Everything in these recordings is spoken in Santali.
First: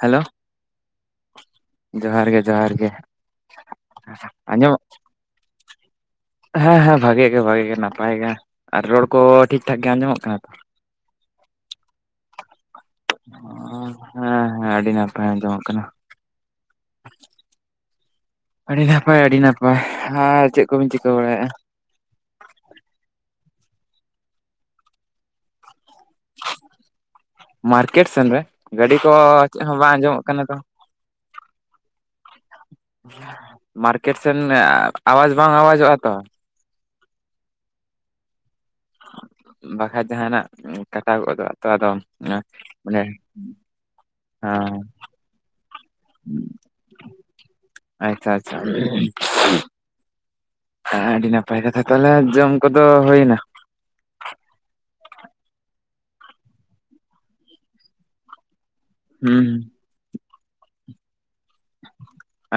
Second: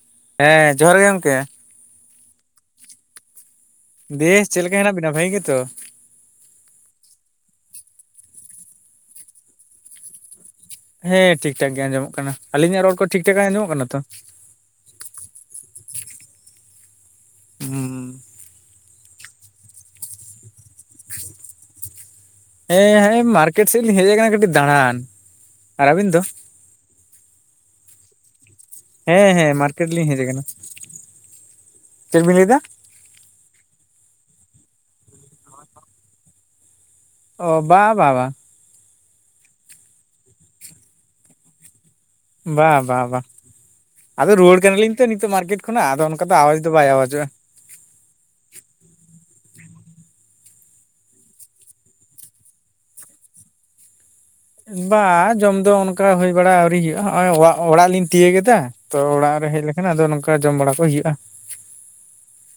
ᱦᱮᱞᱳ᱾ ᱦᱮᱸ ᱡᱚᱦᱟᱨ ᱜᱮ ᱜᱚᱢᱠᱮ᱾ ᱡᱚᱦᱟᱨ ᱜᱮ ᱡᱚᱦᱟᱨ ᱜᱮ᱾ ᱫᱮᱭᱮ ᱪᱮᱫ ᱞᱮᱠᱟ ᱟᱸᱡᱚᱢᱚᱜ ᱦᱮᱱᱟᱜ ᱵᱤᱱᱟ ᱵᱷᱟᱜᱤ ᱜᱮᱛᱚ? ᱦᱮᱸ ᱦᱮᱸ ᱵᱷᱟᱜᱮ ᱜᱮ ᱵᱷᱟᱜᱮ ᱜᱮ ᱱᱟᱯᱟᱭ ᱜᱮᱭᱟ ᱟᱨ ᱨᱚᱲ ᱠᱚ ᱴᱷᱤᱠ ᱴᱷᱟᱠ ᱜᱮ ᱟᱸᱡᱚᱢᱚᱜ ᱠᱟᱱᱟ ᱛᱚ? ᱦᱮᱸ ᱴᱷᱤᱠ ᱴᱷᱟᱠ ᱜᱮ ᱟᱸᱡᱚᱢᱚᱜ ᱠᱟᱱᱟ᱾ ᱟᱞᱤᱧᱟᱜ ᱨᱚᱲ ᱠᱚ ᱴᱷᱤᱠ ᱴᱷᱟᱠ ᱜᱮ ᱟᱸᱡᱚᱢᱚᱜ ᱠᱟᱱᱟ ᱛᱚ? ᱵᱟᱸᱝ ᱟᱡᱚᱢᱚᱜ ᱠᱟᱱᱟ᱾ ᱦᱩᱸ᱾ ᱟᱹᱰᱤ ᱱᱟᱯᱟᱭ ᱟᱹᱰᱤ ᱱᱟᱯᱟᱭ ᱟᱨ ᱪᱮᱫ ᱠᱚᱵᱤᱱ ᱪᱤᱠᱟᱹ ᱵᱟᱲᱟᱭᱮᱫᱼᱟ? ᱦᱮᱸ ᱦᱮᱸ ᱢᱟᱨᱠᱮᱴ ᱥᱮᱫ ᱞᱤᱧ ᱦᱮᱡ ᱟᱠᱟᱱᱟ ᱠᱟᱹᱴᱤᱡ ᱫᱟᱬᱟᱱ᱾ ᱟᱨ ᱟᱹᱵᱤᱱ ᱫᱚ? ᱢᱟᱨᱠᱮᱴ ᱥᱮᱱ ᱨᱮ? ᱜᱟᱹᱰᱤ ᱠᱚ ᱦᱮᱸ ᱦᱮᱸ ᱪᱮᱫ ᱦᱚᱸ ᱢᱟᱨᱠᱮᱴ ᱵᱟᱝ ᱞᱤᱧ ᱦᱮᱡ ᱟᱸᱡᱚᱢᱚᱜ ᱠᱟᱱᱟ ᱟᱠᱟᱱᱟ ᱛᱚ᱾ ᱪᱮᱫ ᱵᱤᱱ ᱞᱟᱹᱭ ᱮᱫᱟ ᱢᱟᱨᱠᱮᱴ ᱥᱮᱱ ᱟᱣᱟᱡ ᱵᱟᱝ ᱟᱣᱟᱡᱚᱜᱼᱟ ᱛᱚ? ᱚ ᱵᱟᱝ ᱵᱟ ᱵᱟ᱾ ᱵᱟᱠᱷᱟᱡ ᱡᱟᱦᱟᱱᱟᱜ ᱠᱟᱴᱟᱣ ᱜᱚᱫᱚᱜ ᱟᱛᱚ ᱟᱫᱚ᱾ ᱚ ᱵᱟ ᱵᱟ ᱢᱟᱱᱮ ᱦᱚᱸ᱾ ᱱᱤᱛᱚᱜ ᱱᱤᱛᱚᱜ ᱢᱟᱨᱠᱮᱴ ᱠᱷᱚᱱᱟᱜ ᱟᱫᱚ ᱚᱱᱠᱟ ᱫᱚ ᱟᱣᱟᱡ ᱫᱚ ᱵᱟᱭ ᱟᱣᱟᱡᱚᱜᱼᱟ᱾ ᱟᱪᱪᱦᱟ ᱟᱪᱪᱦᱟ᱾ ᱟᱹᱰᱤ ᱱᱟᱯᱟᱭ ᱠᱟᱛᱷᱟ ᱛᱟᱦᱚᱞᱮ ᱡᱚᱢ ᱠᱚᱫᱚ ᱦᱩᱭᱱᱟ? ᱵᱟ ᱡᱚᱢ ᱫᱚ ᱚᱱᱠᱟ ᱦᱩᱭ ᱵᱟᱲᱟ ᱟᱹᱣᱨᱤ ᱦᱭᱩᱭᱩᱜᱼᱟ᱾ ᱦᱚᱸᱜ-ᱚᱭ ᱚᱣᱟᱜ ᱚᱲᱟᱜ ᱞᱤᱧ ᱛᱤᱭᱟᱹᱜ ᱠᱮᱫᱟ᱾ ᱛᱚ ᱚᱲᱟᱜ ᱨᱮ ᱦᱩᱸ ᱦᱮᱡ ᱞᱮᱠᱷᱟᱱ ᱟᱫᱚ ᱱᱚᱝᱠᱟ ᱡᱚᱢ ᱵᱟᱲᱟ ᱠᱚ ᱦᱩᱭᱩᱜᱼᱟ᱾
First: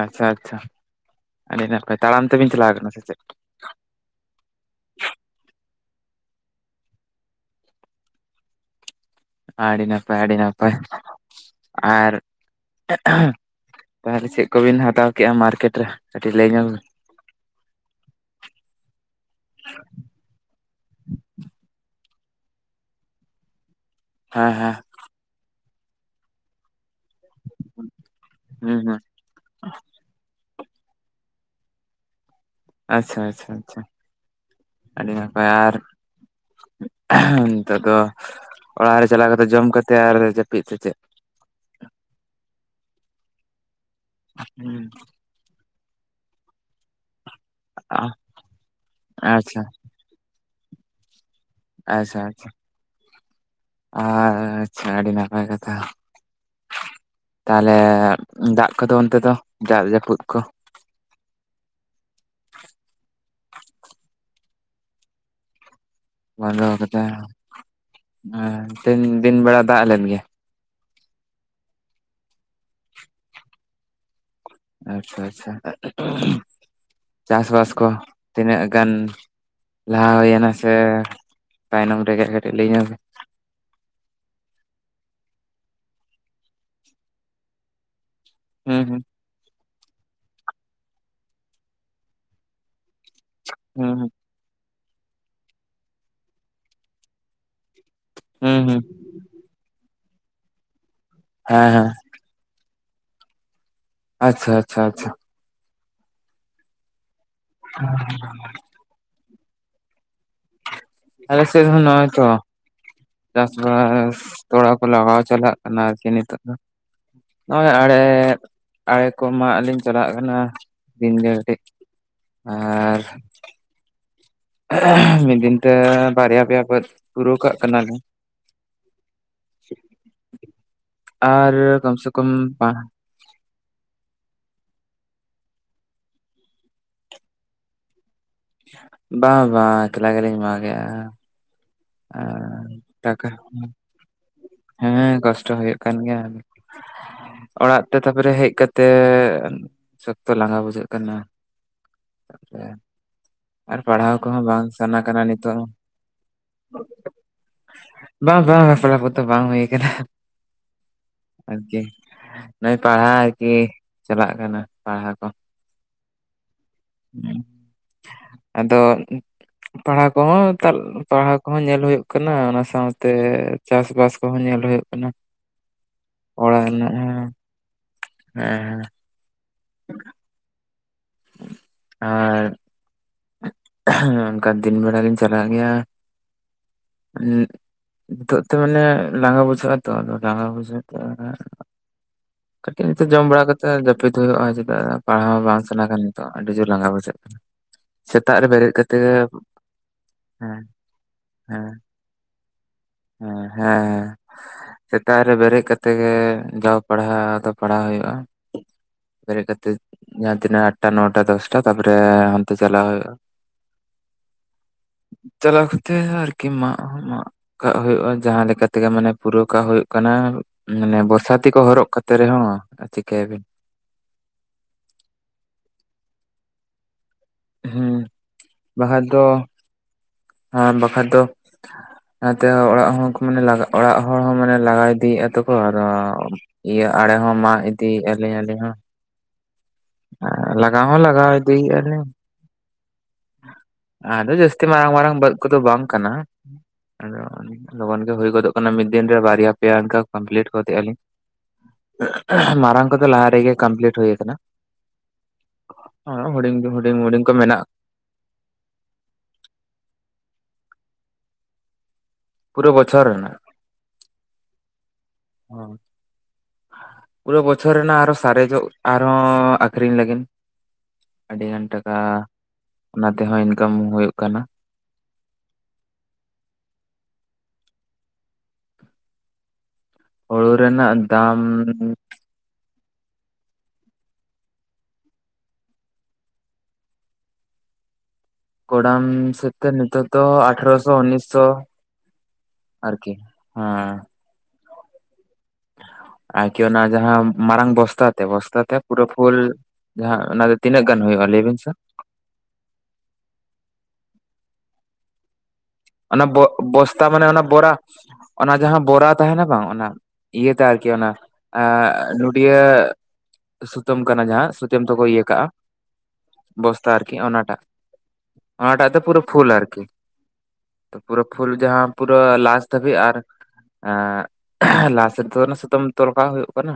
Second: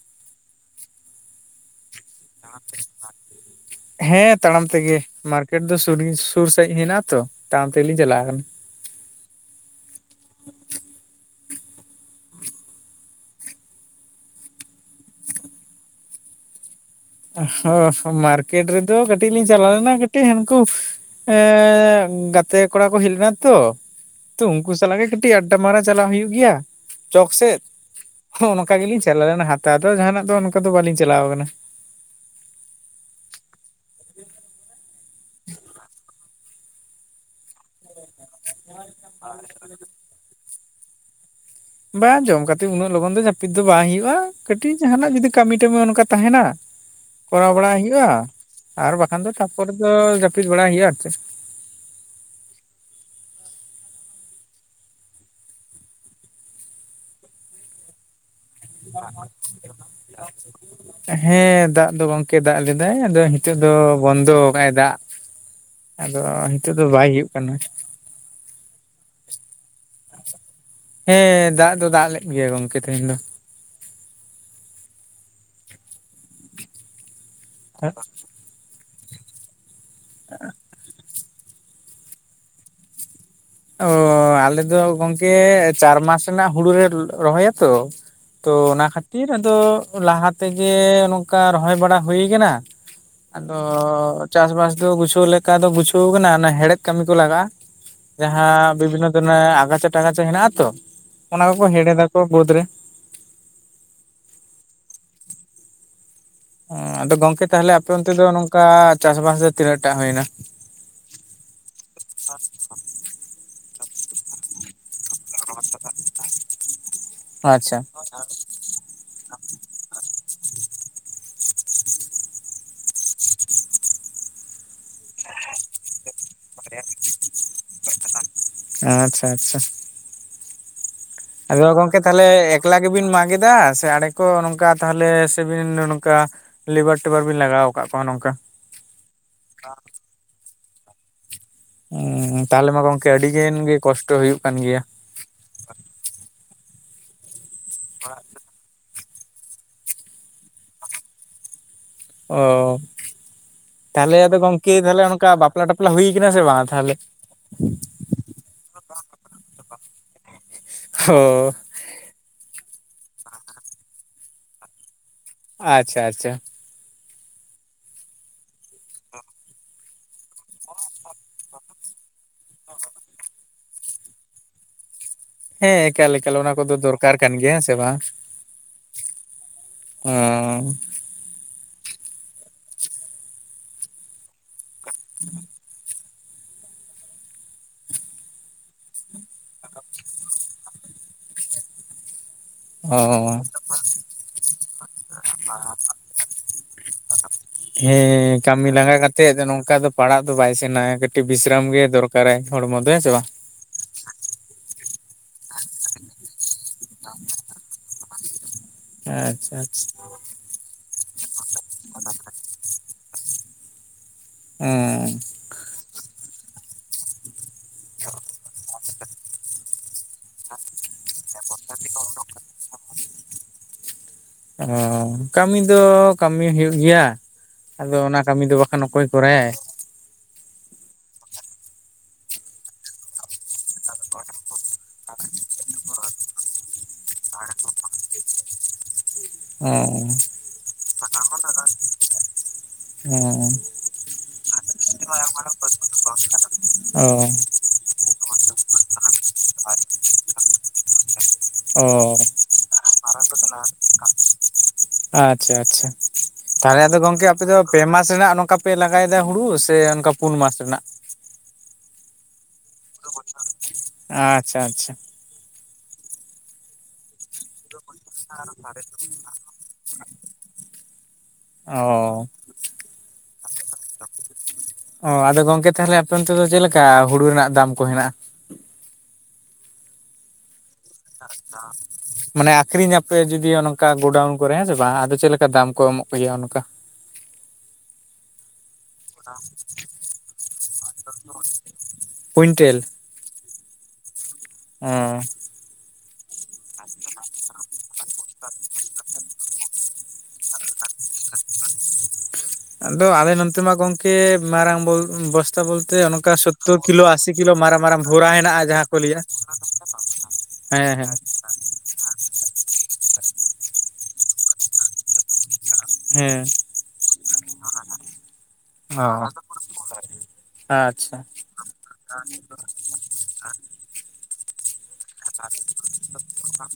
ᱟᱪᱪᱷᱟ ᱟᱪᱪᱷᱟ ᱟᱹᱰᱤ ᱱᱟᱯᱟᱭ᱾ ᱛᱟᱲᱟᱢ ᱛᱮᱵᱤᱱ ᱪᱟᱞᱟᱣ ᱠᱟᱱᱟ ᱥᱮ ᱪᱮᱫ? ᱦᱮᱸ ᱛᱟᱲᱟᱢ ᱛᱮᱜᱮ ᱢᱟᱨᱠᱮᱴ ᱫᱚ ᱥᱩᱨ ᱥᱟᱹᱦᱤᱡ ᱦᱮᱱᱟᱜᱼᱟ ᱛᱚ᱾ ᱛᱟᱲᱟᱢ ᱛᱮᱜᱮᱞᱤᱧ ᱪᱟᱞᱟᱣ ᱠᱟᱱᱟ᱾ ᱟᱹᱰᱤ ᱱᱟᱯᱟᱭ ᱟᱹᱰᱤ ᱱᱟᱯᱟᱭ ᱟᱨ ᱛᱟᱦᱚᱞᱮ ᱪᱮᱫ ᱠᱚᱵᱤᱱ ᱦᱟᱛᱟᱣ ᱠᱮᱜ-ᱟ ᱢᱟᱨᱠᱮᱴ ᱨᱮ ᱠᱟᱹᱴᱤᱡ ᱞᱟᱹᱭ ᱧᱚᱜ ᱵᱤᱱ᱾ ᱚ ᱢᱟᱨᱠᱮᱴ ᱨᱮᱫᱚ ᱠᱟᱹᱴᱤᱡ ᱞᱤᱧ ᱪᱟᱞᱟᱣ ᱞᱮᱱᱟ ᱠᱟᱹᱴᱤᱡ ᱦᱟᱹᱱᱠᱩ ᱮᱸ ᱜᱟᱛᱮ ᱠᱚᱲᱟ ᱠᱚ ᱦᱮᱡ ᱞᱮᱱᱟ ᱛᱚ᱾ ᱛᱚ ᱦᱮᱸ ᱩᱱᱠᱩ ᱦᱮᱸ ᱥᱟᱞᱟᱜ ᱜᱮ ᱠᱟᱹᱴᱤᱡ ᱟᱰᱰᱟ ᱢᱟᱨᱟ ᱪᱟᱞᱟᱜ ᱦᱩᱭᱩᱜ ᱜᱮᱭᱟ ᱪᱚᱠ ᱥᱮᱫ᱾ ᱦᱚᱸ ᱚᱱᱠᱟ ᱦᱩᱸ ᱦᱩᱸ ᱜᱮᱞᱤᱧ ᱪᱟᱞᱟᱣ ᱞᱮᱱᱟ ᱦᱟᱛᱟᱣ ᱫᱚ ᱡᱟᱦᱱᱟᱜ ᱫᱚ ᱚᱱᱠᱟ ᱫᱚ ᱵᱟᱹᱞᱤᱧ ᱪᱟᱞᱟᱣ ᱟᱠᱟᱱᱟ᱾ ᱟᱪᱪᱷᱟ ᱟᱪᱪᱷᱟ ᱟᱪᱪᱷᱟ᱾ ᱟᱹᱰᱤ ᱱᱟᱯᱟᱭ ᱟᱨ ᱱᱤᱛᱚᱜ ᱫᱚ ᱚᱲᱟᱜ ᱨᱮ ᱪᱟᱞᱟᱣ ᱠᱟᱛᱮᱫ ᱡᱚᱢ ᱠᱟᱛᱮ ᱟᱨ ᱡᱟᱹᱯᱤᱫ ᱥᱮ ᱪᱮᱫ ᱵᱟᱝ ᱡᱚᱢ ᱠᱟᱛᱮ ᱩᱱᱟᱹᱜ ᱞᱚᱜᱚᱱ ᱫᱚ ᱡᱟᱹᱯᱤᱫ ᱫᱚ ᱵᱟᱝ ᱦᱩᱭᱩᱜᱼᱟ ᱠᱟᱹᱴᱤᱡ ᱦᱩᱸ ᱡᱟᱦᱟᱱᱟᱜ ᱡᱩᱫᱤ ᱠᱟᱹᱢᱤ ᱴᱟᱢᱤ ᱚᱱᱠᱟ ᱛᱟᱦᱮᱱᱟ, ᱠᱚᱨᱟᱣ ᱵᱟᱲᱟᱭ ᱦᱩᱭᱩᱜᱼᱟ, ᱟᱪᱪᱷᱟ ᱟᱨ ᱵᱟᱠᱷᱟᱱ ᱫᱚ ᱛᱟᱨ ᱟᱪᱪᱷᱟ ᱯᱚᱨ ᱡᱟᱹᱯᱤᱫ ᱵᱟᱲᱟᱭ ᱦᱩᱭᱩᱜᱼᱟ ᱟᱨ ᱪᱮᱫ ᱟᱪᱪᱷᱟ ᱟᱪᱪᱷᱟ ᱟᱪᱪᱷᱟ ᱟᱹᱰᱤ ᱱᱟᱯᱟᱭ ᱠᱟᱛᱷᱟ ᱾ ᱛᱟᱦᱚᱞᱮ ᱫᱟᱜ ᱠᱚᱫᱚ ᱚᱱᱛᱮ ᱫᱚ ᱫᱟᱜ ᱡᱟᱹᱯᱩᱫ ᱠᱚ ᱦᱮᱸ ᱫᱟᱜ ᱫᱚ ᱜᱚᱝᱠᱮ ᱫᱟᱜ ᱞᱮᱫᱟᱭ ᱟᱫᱚ ᱱᱤᱛᱚᱜ ᱫᱚ ᱵᱚᱱᱫᱚ ᱟᱠᱟᱫᱟᱭ ᱫᱟᱜ᱾ [unintelligible] ᱵᱚᱱᱫᱚ ᱱᱤᱛᱚᱜ ᱫᱚ ᱵᱟᱭ ᱠᱟᱫᱟᱭ, ᱦᱩᱭᱩᱜ ᱠᱟᱱᱟ ᱛᱮᱦᱮᱧ ᱫᱤᱱ ᱵᱮᱲᱟ ᱫᱟᱜ ᱞᱮᱫ ᱜᱮᱭᱟ ᱦᱮᱸ ᱫᱟᱜ ᱫᱚ ᱫᱟᱜ ᱞᱮᱫ ᱜᱮᱭᱟ ᱜᱚᱝᱠᱮ ᱛᱮᱦᱮᱧ ᱫᱚ᱾ ᱟᱪᱪᱷᱟ ᱟᱪᱪᱷᱟ ᱪᱟᱥ-ᱵᱟᱥ ᱠᱚ ᱛᱤᱱᱟᱹᱜ ᱜᱟᱱ ᱞᱟᱦᱟ ᱦᱩᱭᱱᱟ ᱥᱮ ᱛᱟᱭᱱᱚᱢ ᱨᱮᱜᱮ ᱠᱟᱹᱴᱤᱡ ᱞᱟᱹᱭ ᱧᱚᱜ ᱢᱮ᱾ ᱚ ᱟᱞᱮ ᱫᱚ ᱜᱚᱢᱠᱮ ᱪᱟᱨ ᱢᱟᱥ ᱨᱮᱱᱟᱜ ᱦᱩᱲᱩ ᱞᱮ ᱨᱚᱦᱚᱭᱟ ᱛᱚ ᱛᱚ ᱦᱩᱸ ᱚᱱᱟ ᱦᱩᱸ ᱠᱷᱟᱹᱛᱤᱨ ᱟᱫᱚ ᱞᱟᱦᱟ ᱛᱮᱜᱮ ᱱᱚᱝᱠᱟ ᱨᱚᱦᱚᱭ ᱵᱟᱲᱟ ᱦᱩᱭ ᱠᱟᱱᱟ᱾ ᱟᱫᱚ ᱦᱩᱸ ᱪᱟᱥ ᱵᱟᱥ ᱫᱚ ᱜᱩᱪᱷᱟᱹᱣ ᱞᱮᱠᱟ ᱫᱚ ᱜᱩᱪᱷᱟᱹᱣ ᱠᱟᱱᱟ ᱚᱱᱟ ᱦᱮᱲᱦᱮᱫ ᱠᱟᱹᱢᱤ ᱠᱚ ᱞᱟᱜᱟᱜᱼᱟ᱾ ᱦᱩᱸ ᱡᱟᱦᱟᱸ ᱦᱩᱸ ᱵᱤᱵᱷᱤᱱᱱᱚ ᱫᱷᱚᱨᱚᱱᱮ ᱟᱜᱟᱪᱷᱟ ᱴᱟᱠᱟᱪᱟ ᱦᱮᱱᱟᱜ ᱟ ᱛᱚ, ᱚᱱᱟ ᱠᱚᱠᱚ ᱦᱮᱸ ᱦᱮᱸ ᱦᱮᱲᱮᱫ ᱟᱠᱚ ᱵᱟᱹᱫᱽ ᱨᱮ᱾ ᱟᱪᱪᱷᱟ ᱟᱪᱪᱷᱟ ᱟᱪᱪᱷᱟ ᱟᱫᱚ ᱜᱚᱝᱠᱮ ᱛᱟᱦᱞᱮ ᱟᱯᱮ ᱚᱱᱛᱮ ᱫᱚ ᱱᱚᱝᱠᱟ ᱪᱟᱥ ᱵᱟᱥ ᱫᱚ ᱛᱤᱱᱟᱹᱜ ᱴᱟᱜ ᱦᱩᱭᱱᱟ ᱟᱞᱮ ᱥᱮᱫ ᱦᱚᱸ ᱱᱚᱦᱚᱭ ᱛᱚ, ᱪᱟᱥ ᱵᱟᱥ ᱛᱚᱲᱟ ᱠᱚ ᱞᱟᱜᱟᱣ ᱪᱟᱞᱟᱜ ᱠᱟᱱᱟ ᱟᱨ ᱠᱤ ᱱᱤᱛᱚᱜ ᱫᱚ ᱱᱚᱜᱼᱚᱭ ᱟᱪᱪᱷᱟ ᱟᱲᱮᱹ ᱟᱲᱮ ᱠᱚ ᱢᱟᱜ ᱞᱤᱧ ᱪᱟᱞᱟᱜ ᱠᱟᱱᱟ ᱫᱤᱱᱜᱮ ᱠᱟᱹᱴᱤᱡ, ᱟᱨ ᱢᱤᱫ ᱫᱤᱱ ᱛᱮ ᱵᱟᱨᱭᱟ ᱯᱮᱭᱟ ᱵᱟᱹᱫᱽ ᱯᱩᱨᱟᱹᱣ ᱠᱟᱜ ᱠᱟᱱᱟᱞᱮ᱾ ᱟᱪᱪᱷᱟ ᱟᱪᱪᱷᱟ ᱟᱨ ᱟᱫᱚ ᱠᱚᱢ ᱜᱚᱝᱠᱮ ᱥᱮ ᱛᱟᱦᱚᱞᱮ ᱠᱚᱢ ᱮᱠᱞᱟ ᱵᱟᱝ ᱜᱮᱵᱤᱱ ᱢᱟᱜ ᱮᱫᱟ ᱥᱮ ᱟᱲᱮ ᱠᱚ ᱠᱚ ᱱᱚᱝᱠᱟ ᱛᱟᱦᱚᱞᱮ ᱥᱮᱵᱤᱱ ᱱᱚᱝᱠᱟ ᱞᱮᱵᱟᱨ ᱴᱮᱵᱟᱨ ᱵᱤᱱ ᱞᱟᱜᱟᱣ ᱟᱠᱟᱫ ᱠᱚᱣᱟ ᱱᱚᱝᱠᱟ ᱵᱟᱝ ᱵᱟᱝ ᱮᱠᱞᱟ ᱜᱮᱞᱤᱧ ᱢᱟᱜ ᱮᱫᱟ᱾ ᱟᱨ ᱛᱟᱦᱚᱞᱮ ᱢᱟ ᱜᱚᱝᱠᱮ ᱴᱟᱠᱟ ᱟᱹᱰᱤᱜᱟᱱ ᱜᱮ ᱠᱚᱥᱴᱚ ᱦᱩᱭᱩᱜ ᱠᱟᱱ ᱜᱮᱭᱟ ᱦᱮᱸ ᱠᱚᱥᱴᱚ ᱦᱩᱭᱩᱜ ᱠᱟᱱ ᱜᱮᱭᱟ ᱚᱲᱟᱜ ᱛᱮ ᱛᱟᱯᱚᱨᱮ ᱦᱮᱡ ᱠᱟᱛᱮ ᱛᱮ, ᱥᱚᱠᱛᱚ ᱞᱟᱸᱜᱟ ᱵᱩᱡᱷᱟᱹᱜ ᱠᱟᱱᱟ᱾ ᱚ ᱟᱨ ᱯᱟᱲᱦᱟᱣ ᱛᱟᱦᱚᱞᱮ ᱟᱫᱚ ᱠᱚᱦᱚᱸ ᱵᱟᱝ ᱜᱚᱝᱠᱮ ᱥᱟᱱᱟ ᱛᱟᱦᱞᱮ ᱠᱟᱱᱟ ᱚᱱᱠᱟ ᱱᱤᱛᱚᱜ ᱵᱟᱯᱞᱟ ᱦᱚᱸ᱾ ᱴᱟᱯᱞᱟ ᱦᱩᱭ ᱠᱟᱱᱟ ᱥᱮ ᱵᱟᱝ ᱛᱟᱦᱞᱮ [unintelligible] ᱵᱟᱝ ᱵᱟᱝ ᱵᱟᱯᱞᱟ ᱠᱚᱫᱚ ᱵᱟᱝ ᱦᱩᱭ ᱟᱠᱟᱱᱟ ᱾ ᱦᱚᱸ ᱟᱹᱨᱠᱤ ᱱᱚᱜᱼᱚᱭ ᱯᱟᱲᱦᱟᱣ ᱠᱚ ᱪᱟᱞᱟᱜ ᱠᱟᱱᱟ ᱯᱟᱲᱦᱟᱣ ᱠᱚ᱾ ᱟᱪᱪᱷᱟ ᱟᱪᱪᱷᱟ ᱦ ᱟᱫᱚ ᱯᱟᱲᱦᱟᱣ ᱠᱚᱦᱚᱸ ᱯᱟᱲᱦᱟᱣ ᱠᱚᱦᱚᱸ ᱧᱮᱞ ᱦᱩᱭᱩᱜ ᱠᱟᱱᱟ ᱚᱱᱟ ᱥᱟᱶᱛᱮ ᱪᱟᱥ ᱵᱟᱥ ᱠᱚᱦᱚᱸ ᱧᱮᱞ ᱦᱩᱭᱩᱜ ᱠᱟᱱᱟ᱾ ᱦᱮᱸ ᱮᱠᱟᱞ ᱮᱠᱟᱞ ᱚᱱᱟ ᱚᱲᱟᱜ ᱠᱚᱫᱚ ᱨᱮᱱᱟᱜ ᱫᱚᱨᱠᱟᱨ ᱦᱚᱸ᱾ ᱠᱟᱱ ᱜᱮᱭᱟ ᱦᱮᱸ ᱥᱮ ᱵᱟᱝ ᱦᱮᱸ ᱾ ᱦᱚᱸ ᱟᱨ ᱦᱮᱸ ᱚᱱᱠᱟ ᱫᱤᱱ ᱵᱮᱲᱟ ᱞᱤᱧ ᱪᱟᱞᱟᱜ ᱜᱮᱭᱟ [unintelligible] ᱱᱤᱛᱚᱜ ᱛᱮ ᱢᱟᱹᱱᱮ ᱞᱟᱸᱜᱟ ᱵᱩᱡᱷᱟᱹᱜ-ᱟ ᱛᱚ, ᱞᱟᱸᱜᱟ ᱵᱩᱡᱷᱟᱹᱜ ᱛᱮᱼᱼ ᱠᱟᱹᱴᱤᱡ ᱚ ᱱᱤᱛᱚᱜ ᱡᱚᱢ ᱵᱟᱲᱟ ᱠᱟᱛᱮᱫ ᱡᱟᱹᱯᱤᱫ ᱦᱩᱭᱩᱜ-ᱟ ᱪᱮᱫᱟᱜ ᱯᱟᱲᱦᱟ-ᱣ ᱵᱟᱝ ᱥᱟᱱᱟ ᱠᱟᱱᱟ᱾ ᱛᱚ ᱟᱹᱰᱤ ᱡᱳᱨ ᱞᱟᱸᱜᱟᱣ ᱵᱩᱡᱷᱟᱹᱜ ᱼᱼᱼ ᱦᱮᱸ ᱠᱟᱹᱢᱤ ᱞᱟᱸᱜᱟ ᱠᱟᱛᱮᱫ ᱱᱚᱝᱹᱠᱟ ᱫᱚ ᱯᱟᱲᱟᱜ ᱫᱚ ᱵᱟᱭ ᱦᱮᱸ ᱥᱮᱱᱟ-ᱟ ᱠᱟᱹᱴᱤᱡ ᱵᱤᱥᱨᱟᱢ ᱦᱮᱸ ᱜᱮ ᱫᱚᱨᱼᱼᱼ ᱠᱟᱨᱟᱭ ᱦᱚᱲᱹᱢᱚ ᱫᱚ ᱦᱮᱸ ᱥᱮ ᱵᱟᱝ? ᱦᱮᱸ, ᱦᱮ ᱥᱮᱛᱟᱜ ᱨᱮ ᱵᱮᱹᱨᱮᱹᱫ ᱠᱟᱛᱮ ᱜᱮ ᱡᱟᱣ ᱯᱟᱲᱦᱟᱣ ᱫᱚ᱾ ᱯᱟᱲᱦᱟᱣ ᱦᱳᱭᱳᱜᱼᱟ, ᱵᱮᱨᱮᱫ ᱟᱪᱪᱷᱟ ᱠᱟᱛᱮ ᱟᱪᱪᱷᱟ ᱡᱟᱦᱟᱸ ᱛᱤᱱᱟᱹᱜ ᱟᱴᱟ, ᱱᱚᱴᱟ, ᱫᱚᱥᱴᱟᱼᱼ ᱛᱚ ᱛᱟᱯᱚᱹᱨᱮ ᱦᱟᱱᱛᱮ ᱪᱟᱞᱟᱣ ᱦᱩᱭᱩᱜᱼᱟ᱾ ᱮᱸᱻ ᱪᱟᱞᱟᱣ ᱠᱟᱛᱮ ᱟᱨᱠᱤ ᱢᱟᱜ ᱦᱚᱸ ᱢᱟᱜ ᱠᱟᱜ ᱦᱩᱭᱩᱜᱼᱟ ᱡᱟᱦᱟᱸ ᱞᱮᱹᱠᱟᱼᱼᱼ ᱛᱮᱜᱮ ᱢᱟᱱᱮ ᱯᱩᱨᱟᱹᱣ ᱠᱟᱜ ᱦᱩᱭᱩᱹᱜ ᱠᱟᱱᱟ ᱢᱟᱱᱮ ᱵᱚᱨᱥᱟ ᱛᱤ ᱠᱚ ᱦᱚᱨᱚᱜ ᱠᱟᱛᱮ ᱨᱮᱦᱚᱸ ᱪᱤᱠᱟᱹᱭᱟᱵᱤᱱ᱾ ᱚᱸ ᱠᱟᱹᱢᱤ ᱫᱚ ᱠᱟᱹᱢᱤ ᱦᱩᱭᱩᱜ ᱜᱮᱭᱟ᱾ ᱟᱫᱚ ᱦᱮᱸ ᱚᱱᱟ ᱠᱟᱹᱢᱤ ᱫᱚ ᱵᱟᱠᱷᱟᱱ ᱚᱠᱚᱭ ᱠᱚᱨᱟᱭᱟ-ᱭ᱾ ᱦᱟᱸ ᱵᱟᱹᱠᱷᱟᱡ ᱫᱚ, ᱱᱟᱛᱮ ᱦᱚᱸ ᱚᱲᱟᱜ ᱦᱚᱸ ᱠᱚ ᱢᱟᱱᱮ ᱞᱟ ᱚᱲᱟᱜ ᱦᱚᱲ ᱦᱚᱸ ᱢᱟᱱᱮ ᱞᱟᱜᱟ ᱤᱫᱤᱭᱮᱫᱼᱟ ᱛᱚᱠᱚ ᱟᱸᱫᱚᱼᱼ ᱤᱭᱟᱹ ᱟᱲᱮ ᱦᱚᱸ ᱢᱟᱜ ᱤᱫᱤᱭᱮᱫ ᱞᱤᱧ ᱟᱞᱤᱧ ᱦᱚᱸ᱾ ᱮᱸᱻ ᱞᱟᱜᱟᱣ ᱦᱚᱸ ᱞᱟᱜᱟᱣ ᱤᱫᱤᱮᱫ-ᱟ ᱞᱤᱧ, ᱟᱫᱚ ᱡᱟᱹᱥᱛᱤ ᱢᱟᱨᱟᱝ ᱢᱟᱨᱟᱝᱼᱼᱼ ᱵᱟᱹᱫ ᱠᱚᱫᱚ ᱵᱟᱝ ᱠᱟᱱᱟ᱾ ᱚ ᱟᱫᱚᱼᱼᱼ ᱞᱚᱜᱚᱱ ᱜᱮ ᱦᱩᱭ ᱜᱚᱫᱚᱜ ᱠᱟᱱᱟ ᱢᱤᱫ ᱫᱤᱱ ᱨᱮ ᱵᱟᱨᱭᱟ ᱯᱮᱭᱟ ᱚᱱᱠᱟ ᱠᱚᱢᱯᱞᱤᱴ ᱜᱚᱫᱼᱮ ᱟᱞᱤᱧ᱾ ᱚ ᱢᱟᱨᱟᱝ ᱠᱚᱫᱚ ᱞᱟᱦᱟ ᱨᱮᱹᱜᱮ ᱠᱟᱢᱯᱞᱤᱴ ᱦᱩᱭ ᱟᱠᱟᱱᱟ᱾ ᱟᱪᱪᱷᱟ ᱟᱪᱪᱷᱟ, ᱦᱩᱰᱤᱧ ᱛᱟᱦᱚᱞᱮ ᱟᱫᱚ ᱦᱩᱰᱤᱧ ᱦᱩᱰᱤᱧ ᱜᱚᱝᱠᱮ ᱠᱚ ᱟᱯᱮ ᱫᱚ ᱢᱮᱱᱟᱜ ᱯᱮ ᱢᱟᱥ ᱨᱮᱱᱟᱜ ᱱᱚᱝᱠᱟᱼᱼ ᱯᱮ ᱞᱟᱜᱟᱭ ᱮᱫᱟ ᱦᱩᱲᱩ ᱥᱮ ᱚᱱᱠᱟ ᱯᱩᱱ ᱢᱟᱥ ᱨᱮᱱᱟᱜ? ᱯᱩᱨᱟᱹ ᱵᱚᱪᱷᱚᱨ ᱨᱮᱱᱟᱱᱜ᱾ ᱟᱪᱪᱷᱟ ᱟᱪᱪᱷᱟ᱾ ᱦᱚᱭ, ᱯᱩᱨᱟᱹ ᱵᱚᱪᱷᱚᱨ ᱟᱨ ᱥᱟᱨᱡᱚᱜ ᱟᱨ ᱦᱚᱸ ᱟᱠᱷᱼᱼᱼ ᱟᱹᱠᱷᱨᱤᱧ ᱞᱟᱹᱜᱤᱱ ᱟᱹᱰᱤᱜᱟᱱ ᱴᱟᱠᱟ, ᱚ ᱚᱱᱟ ᱛᱮᱦᱚᱸ ᱤᱱᱠᱟᱢ ᱦᱩᱭᱩᱜ ᱠᱟᱱᱟ᱾ ᱚ ᱟᱸᱫᱚ ᱜᱚᱝᱠᱮ ᱛᱟᱦᱚᱞᱮ ᱟᱸᱯᱮ ᱚᱱᱛᱮ ᱫᱚ ᱪᱮᱫᱞᱮᱠᱟ ᱦᱩᱲᱩ ᱨᱮᱱᱟᱜ ᱫᱟᱢ ᱠᱚ ᱦᱮᱱᱟᱜᱼᱟ? ᱦᱩᱲᱩ ᱨᱮᱱᱟᱜ ᱫᱟᱢᱻ ᱢᱟᱹᱱᱮ ᱟᱠᱷᱨᱤᱧᱟᱸᱯᱮ ᱡᱩᱫᱤ ᱚᱱᱠᱟ ᱜᱳᱰᱟᱣᱩᱱ ᱠᱚᱨᱮ ᱦᱮᱸ ᱥᱮ ᱵᱟᱝ, ᱟᱫᱚ ᱪᱮᱫ ᱞᱮᱠᱟ ᱫᱟᱢ ᱠᱚ ᱮᱢᱚᱜ ᱜᱮᱹᱭᱟ ᱚᱱᱠᱟ᱾ ᱠᱚᱳᱰᱟᱢ ᱥᱟᱹᱛᱛᱮ ᱱᱤᱛᱳᱜ ᱫᱚ ᱟᱴᱷᱚᱨᱚᱥᱚ ᱩᱱᱤᱥᱥᱚ᱾ ᱠᱩᱭᱤᱱᱴᱮᱹᱞ? ᱟᱨᱠᱤ ᱦᱮᱸ᱾ ᱚᱸ᱾ ᱟᱨ ᱠᱤ ᱚᱱᱟ ᱡᱟᱦᱟᱸ ᱢᱟᱨᱟᱝ ᱵᱚᱥᱛᱟ ᱛᱮ, ᱵᱚᱥᱛᱟ ᱛᱮᱼᱼ ᱯᱩᱨᱟᱹ ᱯᱷᱩᱞ ᱡᱟᱦᱟᱸ ᱚᱱᱟ ᱫᱚ ᱛᱤᱱᱟᱹᱜ ᱜᱟᱱ ᱦᱩᱭᱩᱜ-ᱟᱹ ᱞᱟᱹᱭ ᱵᱤᱱ ᱥᱮ? ᱟᱸᱫᱚ ᱟᱞᱮ ᱱᱚᱱᱛᱮ ᱢᱟ ᱜᱚᱝᱠᱮ ᱢᱟᱨᱟᱝ ᱵᱚᱞ ᱵᱚᱥᱛᱟ ᱵᱚᱞᱛᱼᱼ ᱚᱱᱟ ᱵᱚ ᱵᱚᱥᱛᱟ ᱢᱟᱹᱱᱮ ᱚᱱᱟ ᱵᱚᱨᱟ, ᱢᱟᱨᱟᱝ ᱵᱷᱚᱨᱟ ᱚᱱᱟ ᱦᱮᱱᱟᱜᱼᱟ ᱡᱟᱦᱟᱸ ᱠᱚ ᱵᱚᱨᱟ ᱞᱟᱹᱭᱟ ᱛᱟᱦᱮᱱᱟ ᱵᱟᱝ ᱚᱱᱟ᱾ ᱤᱭᱟᱹ ᱛᱮ ᱟᱨᱠᱤ ᱦᱮᱸ ᱚᱱᱟᱼᱼ ᱮᱸᱜ ᱱᱚᱰᱤᱭᱟᱹᱜ ᱥᱩᱛᱟᱹᱢ ᱠᱟᱱᱟ ᱡᱟᱦᱟᱸ ᱥᱩᱛᱟᱹᱢ ᱛᱮᱠᱚ ᱤᱭᱟᱹ ᱠᱟᱜᱼᱟ᱾ ᱦᱮᱸ᱾ ᱵᱚᱥᱛᱟ ᱟᱨᱠᱤ ᱚᱱᱟᱴᱟᱜ, ᱚᱱᱟᱴᱟᱜ ᱛᱮ ᱦᱮᱸ ᱯᱩᱨᱟᱹ ᱯᱷᱩᱞ ᱟᱨᱠᱤ᱾ ᱟᱪᱪᱷᱟ ᱯᱩᱨᱟᱹ ᱯᱷᱩᱞ ᱡᱟᱦᱟᱸ ᱯᱩᱨᱟᱹ ᱞᱟᱥ ᱫᱷᱟᱹᱵᱤᱡ ᱟᱨ ᱮᱸᱻ ᱥᱮᱫ ᱫᱚ ᱚᱱᱟ ᱥᱩᱛᱟᱹᱢ ᱛᱚᱞ ᱠᱟᱜ ᱦᱩᱭᱩᱜ ᱠᱟᱱᱟ,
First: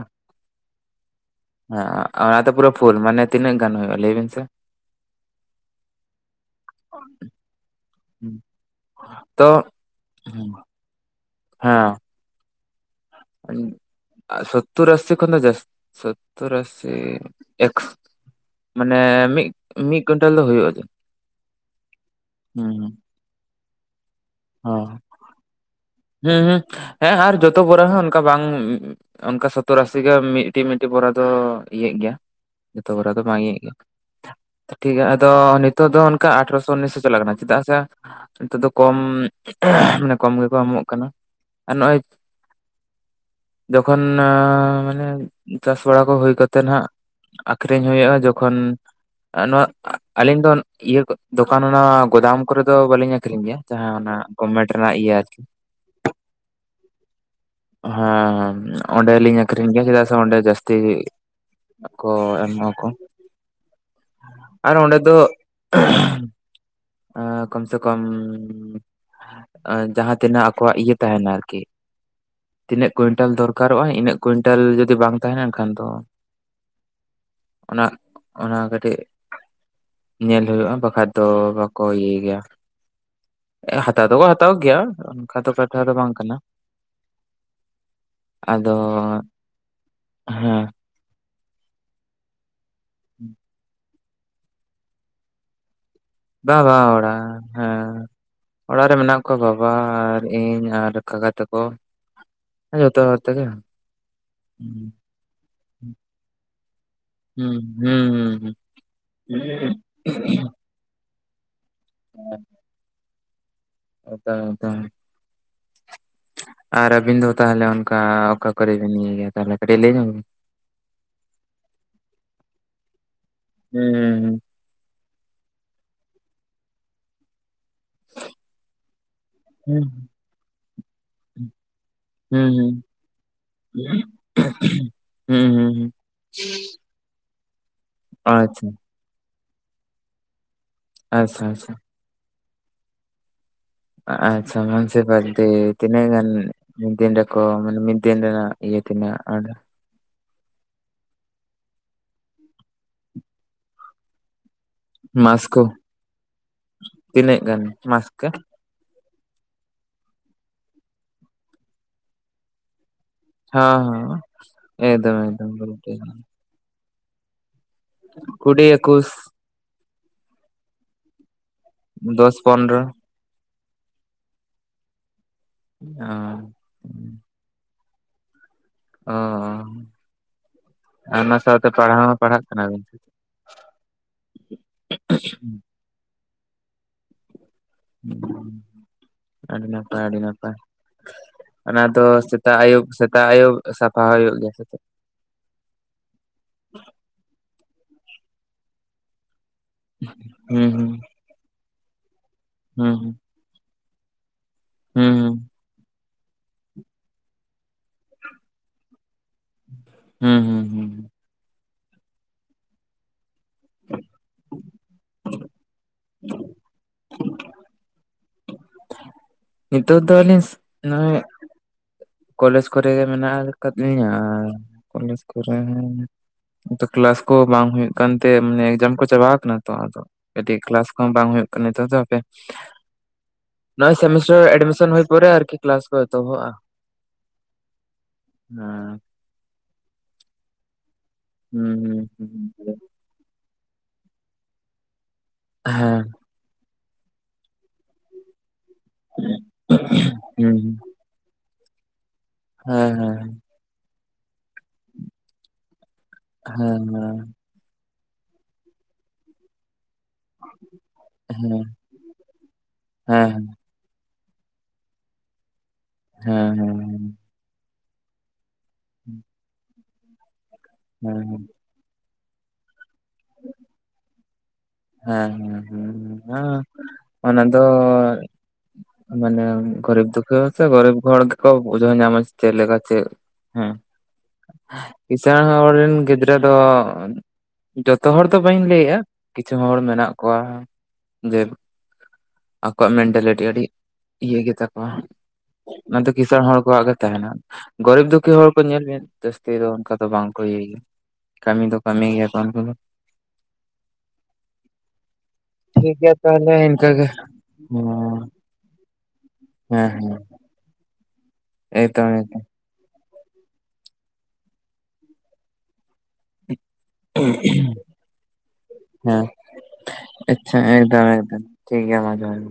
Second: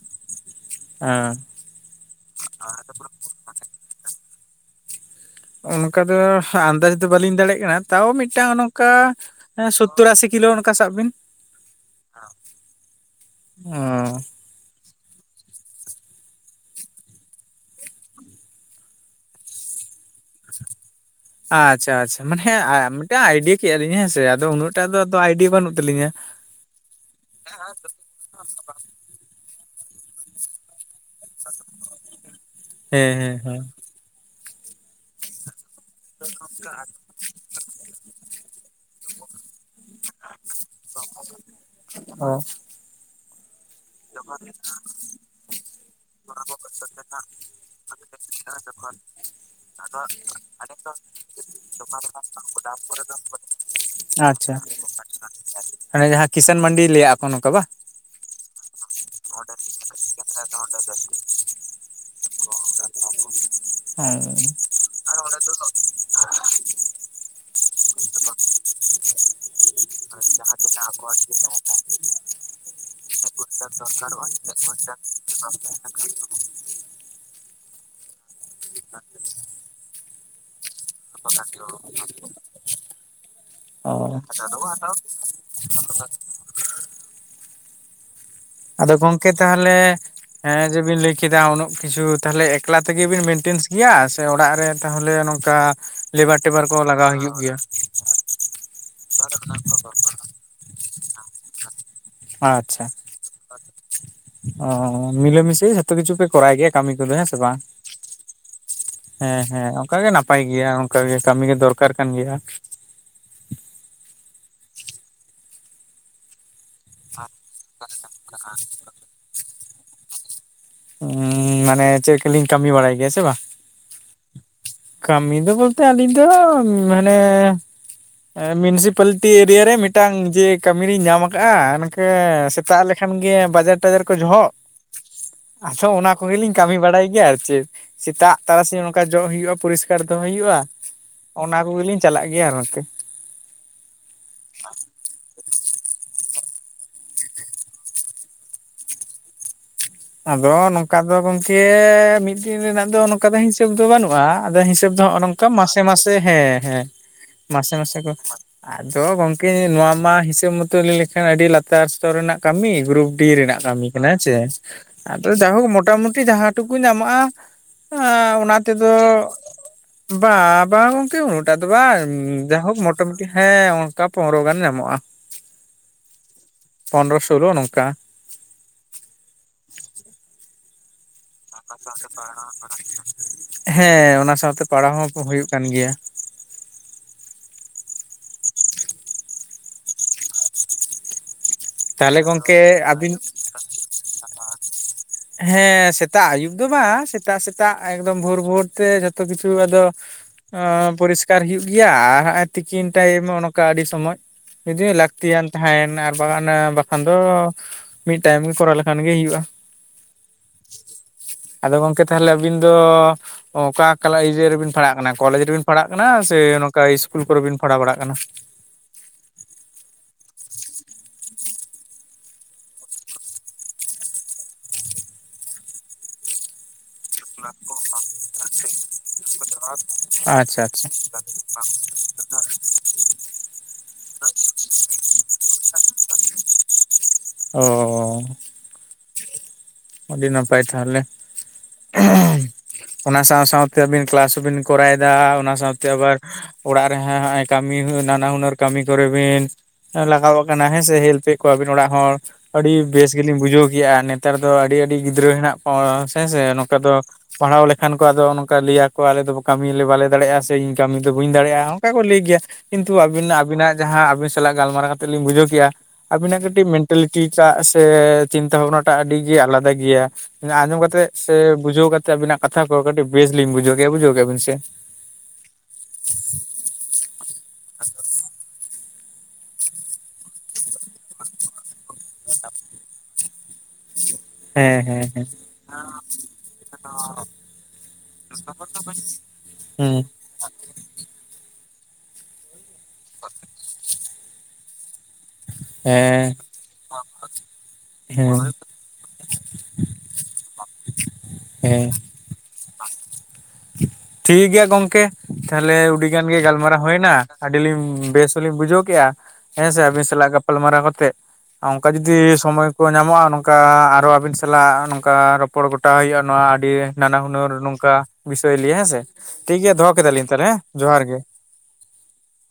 ᱦᱮᱸ ᱦᱮᱸ ᱟᱫᱟᱚ ᱯᱩᱨᱟᱹ ᱯᱷᱩᱞ ᱢᱟᱱᱮᱼᱼ ᱛᱤᱱᱹᱜ ᱜᱟᱱ ᱦᱩᱭᱩᱜ-ᱟ ᱞᱟᱹᱭ ᱵᱮᱱ ᱥᱮ? ᱚᱱᱠᱟ ᱫᱚ ᱟᱱᱫᱟᱡ ᱫᱚ ᱵᱟᱹᱞᱤᱧ ᱫᱟᱲᱮᱭᱟᱜ ᱠᱟᱱᱟ ᱛᱟᱣ ᱢᱤᱫᱴᱟᱝ ᱚᱱᱠᱟ ᱛᱚ ᱥᱳᱛᱚᱨ ᱟᱥᱤ ᱠᱤᱞᱳ ᱚᱱᱠᱟ ᱥᱟᱵ ᱵᱤᱱ ᱦᱮᱸ [inaudible] ᱚ ᱥᱚᱛᱛᱳᱨ ᱟᱥᱤ ᱠᱷᱚᱱ ᱫᱚ ᱡᱟᱥ ᱥᱚᱛᱛᱳᱨ ᱟᱥᱤ ᱮᱠᱥ ᱢᱟᱱᱮ ᱢᱤᱫ ᱢᱤᱫ ᱠᱩᱱᱴᱟᱞ ᱫᱚ ᱦᱩᱭᱩᱜᱼᱟ ᱟᱪᱪᱷᱟ ᱟᱪᱪᱷᱟ ᱢᱟᱱᱮ ᱦᱩᱸ ᱦᱩᱸ ᱢᱤᱫᱴᱟᱝ ᱟᱭᱰᱤ ᱠᱮᱟ ᱞᱤᱧ ᱦᱮᱸᱥᱮ ᱟᱫᱚ ᱩᱱᱟᱹᱜ ᱴᱟᱜ ᱫᱚ ᱟᱭᱰᱤ ᱵᱟᱹᱱᱩᱜ ᱛᱟᱹᱞᱤᱧᱟ᱾ ᱩᱦᱩᱜ ᱦᱮᱸ ᱟᱨ ᱡᱚᱛᱚ ᱵᱚᱨ ᱦᱚᱸ ᱚᱱᱠᱟ ᱵᱟᱝ ᱚᱱᱠᱟ ᱥᱚᱛᱛᱚᱨ ᱟᱥᱤ ᱜᱮ ᱢᱤᱫᱴᱤᱡ ᱢᱤᱫᱴᱤᱡ ᱵᱚᱨᱟ ᱫᱚ ᱤᱭᱟᱹᱜ ᱜᱮᱭᱟ ᱡᱚᱛᱚ ᱵᱚᱨᱟ ᱦᱮᱸ ᱫᱚ ᱦᱮᱸ ᱵᱟᱝ ᱦᱮᱸ ᱤᱭᱟᱜ ᱜᱮᱭᱟ ᱟᱫᱚ ᱱᱤᱛᱚᱜ ᱫᱚ ᱚᱱᱠᱟ ᱟᱴᱷᱨᱚᱥᱚ ᱩᱱᱤᱥᱚ ᱪᱟᱞᱟᱜ ᱠᱟᱱᱟ ᱪᱮᱫᱟᱜ ᱥᱮ ᱱᱤᱛᱚᱜ ᱫᱚ ᱠᱚᱢ ᱢᱟᱱᱮ ᱠᱚᱢ ᱜᱮᱠᱚ ᱮᱢᱚᱜ ᱠᱟᱱᱟ ᱟᱨ ᱱᱚᱜᱼᱚᱭ ᱦᱮ ᱡᱚᱠᱷᱚᱱ ᱢᱟᱱᱮ ᱪᱟᱥ ᱵᱟᱲᱟ ᱠᱚ ᱦᱩᱭ ᱠᱟᱛᱮᱜ ᱱᱟᱦᱟᱸᱜ ᱟᱠᱷᱨᱤᱧ ᱦᱩᱭᱩᱜᱼᱟ ᱡᱚᱠᱷᱚᱱ ᱱᱚᱣᱟ ᱟᱹᱞᱤᱧ ᱫᱚ ᱤᱭᱟᱹ ᱫᱚᱠᱟᱱ ᱚᱱᱟ ᱜᱩᱫᱟᱢ ᱠᱚᱨᱮ ᱫᱚ ᱵᱟᱹᱞᱤᱧ ᱟᱠᱷᱨᱤᱧ ᱜᱮᱭᱟ ᱡᱟᱦᱟᱸ ᱚᱱᱟ ᱟᱪᱪᱷᱟ ᱜᱚᱵᱷᱢᱮᱱᱴ ᱨᱮᱱᱟᱜ ᱤᱭᱟᱹ ᱟᱨᱠᱤ ᱡᱟᱦᱟᱸ ᱠᱤᱥᱟᱱ ᱢᱟᱱᱰᱤ ᱞᱟᱹᱭ ᱮᱫᱟᱠ ᱠᱚ ᱱᱚᱝᱠᱟ ᱵᱟᱝ ᱦᱮᱸ ᱦᱮᱸ ᱚᱸᱰᱮᱞᱤᱧ ᱟᱠᱷᱨᱤᱧ ᱜᱮᱭᱟ ᱪᱮᱫᱟᱜ ᱥᱮ ᱚᱸᱰᱮ ᱡᱟᱹᱥᱛᱤ ᱜᱤ ᱠᱚ ᱮᱢᱦᱚ ᱠᱚ ᱟᱨ ᱚᱸᱰᱮ ᱫᱚ ᱮ ᱠᱚᱢ ᱥᱮ ᱠᱚᱢ ᱡᱟᱦᱟᱸ ᱛᱤᱱᱟᱹᱜ ᱠᱚᱣᱟᱜ ᱤᱭᱟᱹ ᱛᱟᱦᱮᱱᱟ ᱟᱨᱠᱤ ᱛᱤᱱᱟᱹᱜ ᱠᱩᱱᱴᱮᱞ ᱫᱚᱨᱠᱟᱨᱚᱜᱼᱟ ᱤᱱᱟᱹᱜ ᱠᱩᱱᱴᱟᱞ ᱡᱩᱫᱤ ᱵᱟᱝ ᱛᱟᱦᱮᱱᱟ ᱠᱷᱟᱱ ᱫᱚ ᱚᱱᱟ ᱚᱱᱟ ᱠᱟᱹᱴᱤᱡ ᱧᱮᱞ ᱦᱩᱭᱩᱜᱼᱟ ᱵᱟ ᱟᱫᱚ ᱵᱟᱠᱚ ᱤᱭᱟᱭ ᱜᱮᱭᱟ ᱦᱟᱛᱟᱣ ᱫᱚ ᱚ ᱠᱚ ᱦᱟᱛᱟᱣ ᱜᱮᱭᱟ ᱚᱱᱠᱟ ᱫᱚ ᱠᱟᱛᱷᱟ ᱫᱚ ᱵᱟᱝ ᱠᱟᱱᱟ ᱟᱫᱚ ᱜᱚᱝᱠᱮ ᱛᱟᱦᱚᱞᱮ ᱦᱮᱸ ᱦᱮᱸᱜᱮ ᱡᱮ ᱵᱤᱱ ᱞᱟᱹᱭ ᱠᱮᱫᱟ ᱩᱱᱟᱹᱜ ᱠᱤᱪᱷᱩ ᱛᱟᱦᱞᱮ ᱮᱠᱞᱟ ᱛᱮᱜᱮ ᱵᱮᱱ ᱢᱮᱱᱴᱮᱱᱥ ᱠᱮᱭᱟ ᱥᱮ ᱚᱲᱟᱜ ᱨᱮ ᱛᱟᱦᱚᱞᱮ ᱱᱚᱝᱠᱟ ᱞᱮᱵᱟᱨ ᱵᱟ ᱴᱮᱵᱟᱨ ᱵᱟ ᱠᱚ ᱞᱟᱜᱟᱣ ᱦᱩᱭᱩᱜ ᱚᱲᱟᱜ ᱜᱮᱭᱟ? ᱦᱮᱸ ᱚᱲᱟᱜ ᱨᱮ ᱢᱮᱱᱟᱜ ᱠᱚᱣᱟ ᱵᱟᱵᱟ ᱟᱨ ᱤᱧ ᱟᱨ ᱠᱟᱠᱟ ᱛᱟᱠᱚ ᱟᱪᱪᱷᱟ ᱡᱚᱛᱚ ᱦᱚᱲ ᱛᱮᱜᱮ ᱚ ᱦᱩᱸ ᱢᱤᱞᱟᱹᱢᱤᱥᱮ ᱡᱷᱚᱛᱚ ᱠᱤᱪᱷᱩ ᱯᱮ ᱠᱚᱨᱟᱣ ᱜᱮᱭᱟ ᱠᱟᱹᱢᱤ ᱠᱚᱫᱚ ᱦᱮᱸ ᱥᱮ ᱵᱟᱝ? ᱦᱩᱸ ᱦᱩᱸ ᱦᱮᱸ ᱦᱮᱸ ᱚᱱᱠᱟᱜᱮ ᱱᱟᱯᱟᱭ ᱜᱮᱭᱟ ᱚᱱᱠᱟᱜᱮ ᱠᱟᱹᱢᱤ ᱜᱮ ᱫᱚᱨᱠᱟᱨ ᱠᱟᱱ ᱜᱮᱭᱟ ᱮᱠᱟᱞ ᱮᱠᱟᱞ ᱟᱨ ᱨᱵᱤᱱ ᱫᱚ ᱛᱟᱦᱚᱞᱮ ᱚᱱᱠᱟ ᱚᱠᱟ ᱠᱚᱨᱮᱵᱤᱱ ᱤᱭ ᱜᱮᱭᱟ ᱛᱟᱦᱚᱞᱮ ᱠᱟᱹᱴᱤᱡ ᱞᱟᱹᱭ ᱧᱚᱜ ᱵᱤᱱ? ᱩᱸ ᱢᱟᱱᱮ ᱪᱮᱫ ᱠᱚᱞᱤᱧ ᱠᱟᱹᱢᱤ ᱵᱟᱲᱟᱭ ᱜᱮᱭᱟ ᱥᱮ ᱵᱟ? ᱦᱩᱸ ᱠᱟᱹᱢᱤ ᱫᱚ ᱵᱚᱞᱛᱮ ᱟᱹᱞᱤᱧ ᱫᱚ ᱢᱟᱱᱮ ᱮ ᱢᱤᱱᱥᱤᱯᱟᱞᱴᱤ ᱮᱨᱤᱭᱟ ᱨᱮ ᱦᱩᱸ ᱢᱤᱫᱴᱟᱝ ᱡᱮ ᱠᱟᱹᱢᱤᱨᱤᱧ ᱧᱟᱢ ᱟᱠᱟᱜᱼᱟ ᱢᱟᱠᱟ ᱦᱩᱸ ᱦᱩᱸ ᱥᱮᱛᱟᱜ ᱞᱮᱠᱷᱟᱱ ᱜᱮ ᱵᱟᱡᱮᱨ ᱴᱟᱡᱟᱨ ᱦᱩᱸ ᱠᱚ ᱡᱚᱦᱚᱜ ᱦᱩᱸ ᱟᱫᱚ ᱦᱩᱸ ᱚᱱᱟ ᱠᱚᱜᱮᱞᱤᱧ ᱠᱟᱹᱢᱤ ᱵᱟᱲᱟᱭ ᱜᱮᱭᱟ ᱟᱨ ᱪᱮᱫ ᱥᱮᱛᱟᱜ ᱟᱪᱪᱷᱟ ᱛᱟᱨᱟᱥᱤᱧ ᱚᱠᱟ ᱡᱚᱜ ᱦᱩᱭᱩᱜᱼᱟ ᱯᱚᱨᱤᱥᱠᱟᱨ ᱫᱚ ᱦᱩᱭᱩᱜᱼᱟ ᱟᱪᱪᱷᱟ ᱚᱱᱟ ᱟᱪᱪᱷᱟ ᱠᱚᱜᱮᱞᱤᱧ ᱪᱟᱞᱟᱜ ᱜᱮᱭᱟ ᱜᱚᱝᱠᱮ ᱟᱪᱪᱷᱟ [unintelligible] ᱛᱤᱱᱟᱹᱜ ᱜᱟᱱ ᱫᱤᱴᱟᱹ ᱠᱚ ᱢᱟᱱᱮ ᱢᱤᱫ ᱫᱤᱱ ᱨᱮᱱᱟᱜ ᱤᱭᱟᱹ ᱛᱤᱱᱟᱜ ᱟᱴ ᱟᱫᱚ ᱱᱚᱝᱠᱟ ᱫᱚ ᱜᱚᱝᱠᱮ ᱢᱤᱫ ᱫᱤᱱ ᱨᱮᱱᱟᱜ ᱫᱚ ᱱᱚᱠᱟ ᱫᱚ ᱦᱤᱥᱟᱹᱵ ᱫᱚ ᱵᱟᱹᱱᱩᱜ-ᱟ ᱟᱫᱚ ᱦᱤᱥᱟᱹᱵᱽ ᱫᱚ ᱦᱚᱜᱚ ᱢᱟᱥ ᱱᱚᱝᱠᱟ ᱠᱚ ᱢᱟᱥᱮ ᱢᱟᱥᱮ ᱦᱮᱸ ᱦᱮᱸ ᱛᱤᱱᱟᱹᱜ ᱜᱟᱱ ᱢᱟᱥᱮ ᱢᱟᱥᱮ ᱢᱟᱥ ᱠᱚ ᱟᱫᱚ ᱜᱚᱢᱠᱮ ᱱᱚᱣᱟ ᱢᱟ ᱦᱤᱥᱟᱹᱵ ᱢᱚᱛᱚ ᱞᱟᱹᱭ ᱞᱮᱠᱷᱟᱱ ᱟᱹᱰᱤ ᱞᱟᱛᱟᱨ ᱥᱛᱚᱨ ᱨᱮᱱᱟᱜ ᱠᱟᱹᱢᱤ ᱜᱨᱩᱯ ᱰᱤ ᱨᱮᱱᱟᱜ ᱦᱚᱸ ᱠᱟᱢᱤ ᱠᱟᱱᱟ ᱦᱚᱸ ᱦᱮᱥᱮ ᱟᱫᱚ ᱡᱟᱭᱦᱳᱠ ᱢᱚᱴᱟᱢᱩᱴᱤ ᱡᱟᱦᱟᱸ ᱴᱩᱠᱩ ᱧᱟᱢᱚᱜ-ᱟ, ᱚᱱᱟ ᱠᱩᱰᱤ ᱛᱮ ᱫᱚ ᱮᱠᱩᱥ ᱵᱟ ᱵᱟ ᱜᱚᱢᱠᱮ ᱩᱱᱟᱹᱜ ᱴᱟᱜ ᱫᱚ ᱵᱟᱝ ᱫᱚᱥ ᱡᱟᱭᱦᱳᱠ ᱯᱚᱱᱨᱚ ᱢᱚᱴᱟᱢᱴ ᱦᱮᱸ ᱚᱱᱠᱟ ᱯᱚᱱᱨᱚ ᱜᱟᱱ ᱧᱟᱢᱚᱜ-ᱟ ᱾ [inaudible] ᱛᱩᱞᱟᱹᱣ ᱱᱚᱝᱠᱟ, ᱚᱻ ᱟᱨ ᱚᱱᱟ ᱥᱟᱣᱛᱮ ᱯᱟᱲᱦᱟᱣ ᱦᱚᱸ ᱯᱟᱲᱦᱟᱜ ᱠᱟᱱᱟ ᱜᱚᱢᱠᱮ, ᱦᱮᱸ ᱚᱱᱟ ᱥᱟᱶᱛᱮ ᱯᱟᱲᱦᱟᱣ ᱦᱚᱸ ᱦᱩᱭᱩᱜ ᱠᱟᱱ ᱜᱮᱭᱟ᱾ ᱦᱩ, ᱟᱹᱰᱤ ᱱᱟᱯᱟᱭ ᱟᱹᱰᱤ ᱱᱟᱯᱟᱭ ᱚᱱᱟ ᱫᱚ ᱛᱟᱦᱚᱞᱮ ᱥᱮᱛᱟᱜ ᱜᱚᱝᱠᱮ ᱟᱹᱭᱩᱵ ᱟᱹᱵᱤᱱ ᱥᱮᱛᱟᱜ ᱟᱹᱭᱩᱵ ᱥᱟᱯᱷᱟ ᱦᱳᱭᱳᱜ ᱫᱚ ᱥᱮ ᱪᱮᱫ? ᱦᱮᱸ ᱥᱮᱛᱟᱜ ᱟᱹᱭᱩᱵ ᱫᱚ ᱵᱟᱝ, ᱥᱮᱛᱟᱜ ᱥᱮᱛᱟᱜ ᱮᱠᱫᱚᱢ ᱵᱷᱳᱨ ᱵᱷᱳᱨ ᱛᱮ ᱡᱷᱚᱛᱚ ᱠᱤᱪᱷᱩ ᱟᱫᱚ ᱦᱩᱸ ᱯᱚᱨᱤᱥᱠᱟᱨ ᱦᱩᱭᱩᱜ ᱜᱮᱭᱟ ᱟᱨ ᱦᱟᱸᱜ-ᱟᱭ ᱛᱤᱠᱤᱱ ᱦᱩᱸ ᱴᱟᱭᱤᱢ ᱚᱱᱝᱠᱟ ᱟᱹᱰᱤ ᱥᱚᱢᱚᱭ ᱡᱩᱫᱤ ᱦᱩᱸ ᱦᱩᱸ ᱞᱟᱠᱛᱤᱭᱟᱱ ᱛᱟᱦᱮᱱᱟ, ᱵᱟᱝ ᱟᱱᱟ ᱵᱟᱠᱷᱟᱱ ᱫᱚ ᱢᱤᱫᱴᱟᱭᱤᱢ ᱜᱮ ᱠᱚᱨᱟᱣ ᱞᱮᱠᱷᱟᱱ ᱜᱮ ᱦᱩᱭᱩᱜ-ᱟ᱾ ᱦᱩᱸ ᱦᱩᱸ ᱦᱩᱸ, ᱟᱫᱚ ᱜᱚᱝᱠᱮ ᱛᱟᱦᱚᱞᱮ ᱟᱹᱵᱤᱱ ᱫᱚ ᱚᱠᱟ ᱠᱞᱟ ᱤᱭᱟᱹ ᱨᱮᱵᱤᱱ ᱯᱟᱲᱦᱟᱜ ᱠᱟᱱᱟ ᱠᱚᱞᱮᱡᱽ ᱨᱮᱵᱤᱱ ᱯᱟᱲᱟᱜ ᱠᱟᱱᱟ ᱥᱮ ᱱᱚᱝᱠᱟ ᱤᱥᱠᱩᱞ ᱠᱚᱨᱮ ᱵᱤᱱ ᱯᱟᱲᱟᱣ ᱵᱟᱲᱟᱜ ᱠᱟᱱᱟ? ᱱᱤᱛᱚᱜ ᱫᱚ ᱟᱹᱞᱤᱧᱥ ᱱᱚᱭ-ᱚᱭ ᱠᱚᱞᱮᱡᱽ ᱠᱚᱨᱮ ᱜᱮ ᱢᱮᱱᱟᱜ ᱟᱠᱟᱫ ᱞᱤᱧᱟ ᱟᱨ ᱠᱚᱞᱮᱡᱽ ᱠᱚᱨᱮ ᱦᱚᱸ ᱛᱚ ᱠᱞᱟᱥ ᱠᱚ ᱵᱟᱝ ᱦᱳᱭᱳᱜ ᱠᱟᱱᱛᱮ ᱢᱟᱱᱮ ᱮᱠᱡᱟᱢ ᱠᱚ ᱪᱟᱵᱟᱣ ᱠᱟᱱᱟ ᱛᱚ ᱟᱫᱚ ᱠᱟᱹᱴᱤᱡ ᱟᱪᱪᱷᱟ ᱟᱪᱪᱷᱟ ᱠᱞᱟᱥ ᱠᱚ ᱦᱚᱸ ᱵᱟᱝ ᱦᱳᱭᱯᱜ ᱠᱟᱱᱟ ᱱᱤᱛᱚ ᱫᱚ ᱦᱟᱯᱮ ᱱᱚᱜ-ᱚᱭ ᱥᱮᱢᱴᱟᱨ ᱮᱰᱢᱤᱥᱚᱱ ᱦᱳᱭ ᱯᱚᱨᱮ ᱟᱨᱠᱤ ᱠᱞᱟᱥ ᱠᱚ ᱮᱛᱚᱦᱚᱜ-ᱟ᱾ ᱚᱻ ᱦᱮᱸ ᱟᱰᱤ ᱟᱯᱟᱭ ᱛᱟᱦᱚᱞᱮ, ᱦᱩᱸ ᱦᱩᱸ, ᱚᱱᱟ ᱥᱟᱣ ᱥᱟᱣᱛᱮ ᱟᱹᱵᱤᱱ ᱠᱮᱞᱟᱥ ᱦᱚᱸᱵᱤᱱ ᱠᱚᱨᱟᱣ ᱫᱟ ᱚᱱᱟ ᱥᱟᱣᱛᱮ ᱦᱮᱸ ᱟᱵᱟᱨ ᱚᱲᱟᱜ ᱨᱮ ᱦᱮ ᱦᱟᱭ ᱠᱟᱹᱢᱤ ᱦᱳᱭ ᱱᱟᱱᱟ ᱦᱩᱱᱟᱹᱨ ᱠᱟᱹᱢᱤ ᱠᱚᱨᱮ ᱵᱤᱱ ᱞᱟᱜᱟᱣ ᱦᱩᱸ ᱟᱠᱟᱱᱟ ᱦᱮᱸᱥᱮ ᱦᱮᱞᱯᱮ ᱠᱚᱣᱟᱵᱤᱱ ᱚᱲᱟᱜ ᱦᱚᱲ ᱟᱹᱰᱤ ᱦᱮᱸ ᱵᱮᱥ ᱜᱮᱞᱤᱧ ᱵᱩᱡᱷᱟᱹᱣ ᱠᱮ-ᱟ ᱱᱮᱛᱟᱨ ᱫᱚ ᱟᱹᱰᱤ ᱟᱹᱰᱤ ᱜᱤᱫᱽᱨᱟᱹ ᱦᱮᱱᱟᱜ ᱠᱚᱣᱟ ᱦᱮᱸᱥᱮ ᱦᱮᱸ ᱱᱚᱝᱠᱟ ᱦᱮᱸ ᱫᱚ ᱯᱟᱲᱦᱟᱣ ᱞᱮᱠᱷᱟᱱ ᱠᱚ ᱟᱫᱚ ᱱᱚᱝᱠᱟ ᱞᱟᱹᱭᱟ ᱠᱚ ᱟᱞᱮ ᱫᱚ ᱯᱟ ᱠᱟᱹᱢᱤᱞᱮ ᱵᱟᱞᱮ ᱫᱟᱲᱮᱜ-ᱟ ᱥᱮ ᱤᱧ ᱠᱟᱹᱢᱤ ᱵᱟᱹᱧ ᱦᱮᱸ ᱫᱟᱲᱮᱜ-ᱟ ᱚᱱᱠᱟ ᱠᱚ ᱞᱟᱹᱭ ᱜᱮᱭᱟ ᱠᱤᱱᱛᱩ ᱟᱹᱵᱤᱱ ᱦᱮᱸ ᱟᱹᱵᱤᱱᱟᱜ ᱡᱟᱦᱟᱸ ᱟᱹᱵᱤᱱ ᱥᱟᱞᱟᱜ ᱜᱟᱞᱢᱟᱨᱟᱣ ᱠᱟᱛᱮᱫ ᱞᱤᱧ ᱵᱩᱡᱷᱟᱹᱣ ᱠᱮᱜ-ᱟ, ᱟᱹᱵᱤᱱᱟᱜ ᱦᱮᱸ ᱠᱟᱹᱴᱤᱡ ᱢᱮᱱᱴᱟᱞᱤᱴᱤ ᱪᱟᱜ ᱥᱮ ᱪᱤᱱᱛᱟ ᱵᱷᱟᱵᱱᱟ ᱴᱟᱜ ᱟᱹᱰᱤ ᱜᱮ ᱟᱞᱟᱫᱟ ᱜᱮᱭᱟ, ᱟᱸᱡᱚᱢ ᱠᱟᱛᱮᱜ ᱥᱮ ᱦᱮᱸ ᱵᱩᱡᱷᱟᱹᱣ ᱠᱟ ᱟᱵᱤᱱᱟᱜ ᱠᱟᱛᱷᱟ ᱠᱚ ᱠᱟᱹᱴᱤᱡ ᱵᱮᱥ ᱞᱤᱧ ᱵᱩᱡᱷᱟᱹᱣ ᱠᱮᱜ-ᱟ ᱵᱩᱡᱷᱟ ᱠᱮᱜ-ᱟ ᱵᱤᱱ ᱥᱮ? ᱦᱮᱸ ᱦᱮᱸ ᱦᱮᱸ, ᱚᱱᱟ ᱫᱚ ᱢᱟᱱᱮ [inaudible] ᱠᱚ ᱵᱩᱡᱷᱟᱹᱣ ᱧᱟᱢᱟ ᱪᱮᱫ ᱞᱮᱠᱟ ᱪᱮᱫ? ᱦᱮᱸ ᱦᱮᱸ ᱦᱮᱸ ᱠᱤᱥᱟᱹᱬ ᱦᱚᱲ ᱨᱤᱱ ᱜᱤᱫᱽᱨᱟᱹ ᱫᱚ, ᱡᱚᱛᱚ ᱦᱚᱲ ᱫᱚ ᱵᱟᱹᱧ ᱞᱟᱹᱭᱮᱜ-ᱟ, ᱠᱤᱪᱷᱩ ᱦᱚᱲ ᱦᱩᱸ ᱢᱮᱱᱟᱜ ᱠᱚᱣᱟ ᱡᱮ ᱟᱠᱚᱣᱟᱜ ᱢᱮᱱᱴᱟᱞᱤᱴᱤ ᱟᱹᱰᱤ ᱤᱭᱟᱹ ᱜᱮᱛᱟ ᱠᱚᱣᱟ ᱱᱟᱫᱚ ᱦᱮᱸ ᱠᱤᱥᱟᱹᱬ ᱦᱚᱲ ᱠᱚᱣᱟᱜ ᱜᱮ ᱛᱟᱦᱮᱱᱟ ᱾ ᱜᱚᱨᱤᱵᱽ ᱫᱩᱠᱷᱤ ᱦᱚᱲ ᱦᱮᱸ ᱠᱚ ᱧᱮᱞ ᱵᱤᱱ ᱡᱟᱹᱥᱛᱤ ᱫᱚ ᱚᱱᱠᱟ ᱫᱚ ᱵᱟᱝ ᱠᱚ ᱤᱭᱟᱹᱭᱟ ᱠᱟᱹᱢᱤ ᱫᱚ ᱦᱮᱸ ᱠᱟᱹᱢᱤ ᱜᱮ ᱠᱚ ᱫᱚ ᱴᱷᱤᱠ ᱜᱮᱭᱟ ᱜᱚᱢᱠᱮ, ᱛᱟᱦᱚᱞᱮ ᱴᱷᱤᱠ ᱜᱮᱭᱟ ᱩᱰᱤᱜᱟᱱ ᱜᱮ ᱛᱟᱦᱚᱞᱮ ᱜᱟᱞᱢᱟᱨᱟᱣ ᱤᱱᱠᱟᱹ ᱜᱮ ᱦᱳᱭᱱᱟ ᱟᱹᱰᱤ ᱞᱤᱧ ᱵᱮᱥ ᱦᱚᱸᱞᱤᱧ ᱵᱩᱡᱷᱟᱹᱣ ᱠᱮᱜ-ᱟ᱾ ᱦᱮᱸ ᱥᱮ ᱟᱹᱵᱤᱱ ᱥᱟᱞᱟᱜ ᱜᱟᱯᱟᱞ ᱢᱟᱨᱟᱣ ᱠᱟᱛᱮᱜ ᱚᱱᱠᱟ ᱮᱠᱫᱚᱢ ᱡᱩᱫᱤ ᱮᱠᱫᱚᱢ ᱥᱚᱢᱚᱭ᱾ ᱠᱚ ᱧᱟᱢᱚᱜ-ᱟ ᱱᱚᱝᱠᱟ ᱟᱨᱚ ᱟᱹᱵᱤᱱ ᱥᱟᱞᱟᱜ ᱱᱚᱝᱠᱟ ᱨᱚᱯᱚᱲ ᱜᱚᱴᱟᱜ ᱦᱩᱭᱩᱜ-ᱟ ᱱᱚᱣᱟ ᱟᱰᱤ᱾ ᱱᱟᱱᱟ ᱦᱩᱱᱟᱹᱨ ᱱᱚᱝᱠᱟ ᱵᱤᱥᱚᱭ ᱞᱟᱹᱭᱟ ᱦᱮᱸᱥᱮ ᱦᱮᱸ ᱴᱷᱤᱠ ᱜᱮᱭᱟ ᱫᱚᱦᱚ ᱠᱮᱫᱟᱞᱤᱧ ᱛᱟᱦᱚᱞᱮ ᱟᱪᱪᱷᱟ ᱦᱮᱸ ᱡᱚᱦᱟᱨ ᱮᱠᱫᱚᱢ ᱜᱮ᱾ ᱮᱠᱫᱚᱢ ᱴᱷᱤᱠ ᱜᱮᱭᱟ ᱢᱟ ᱡᱚᱦᱚᱨ ᱜᱮ᱾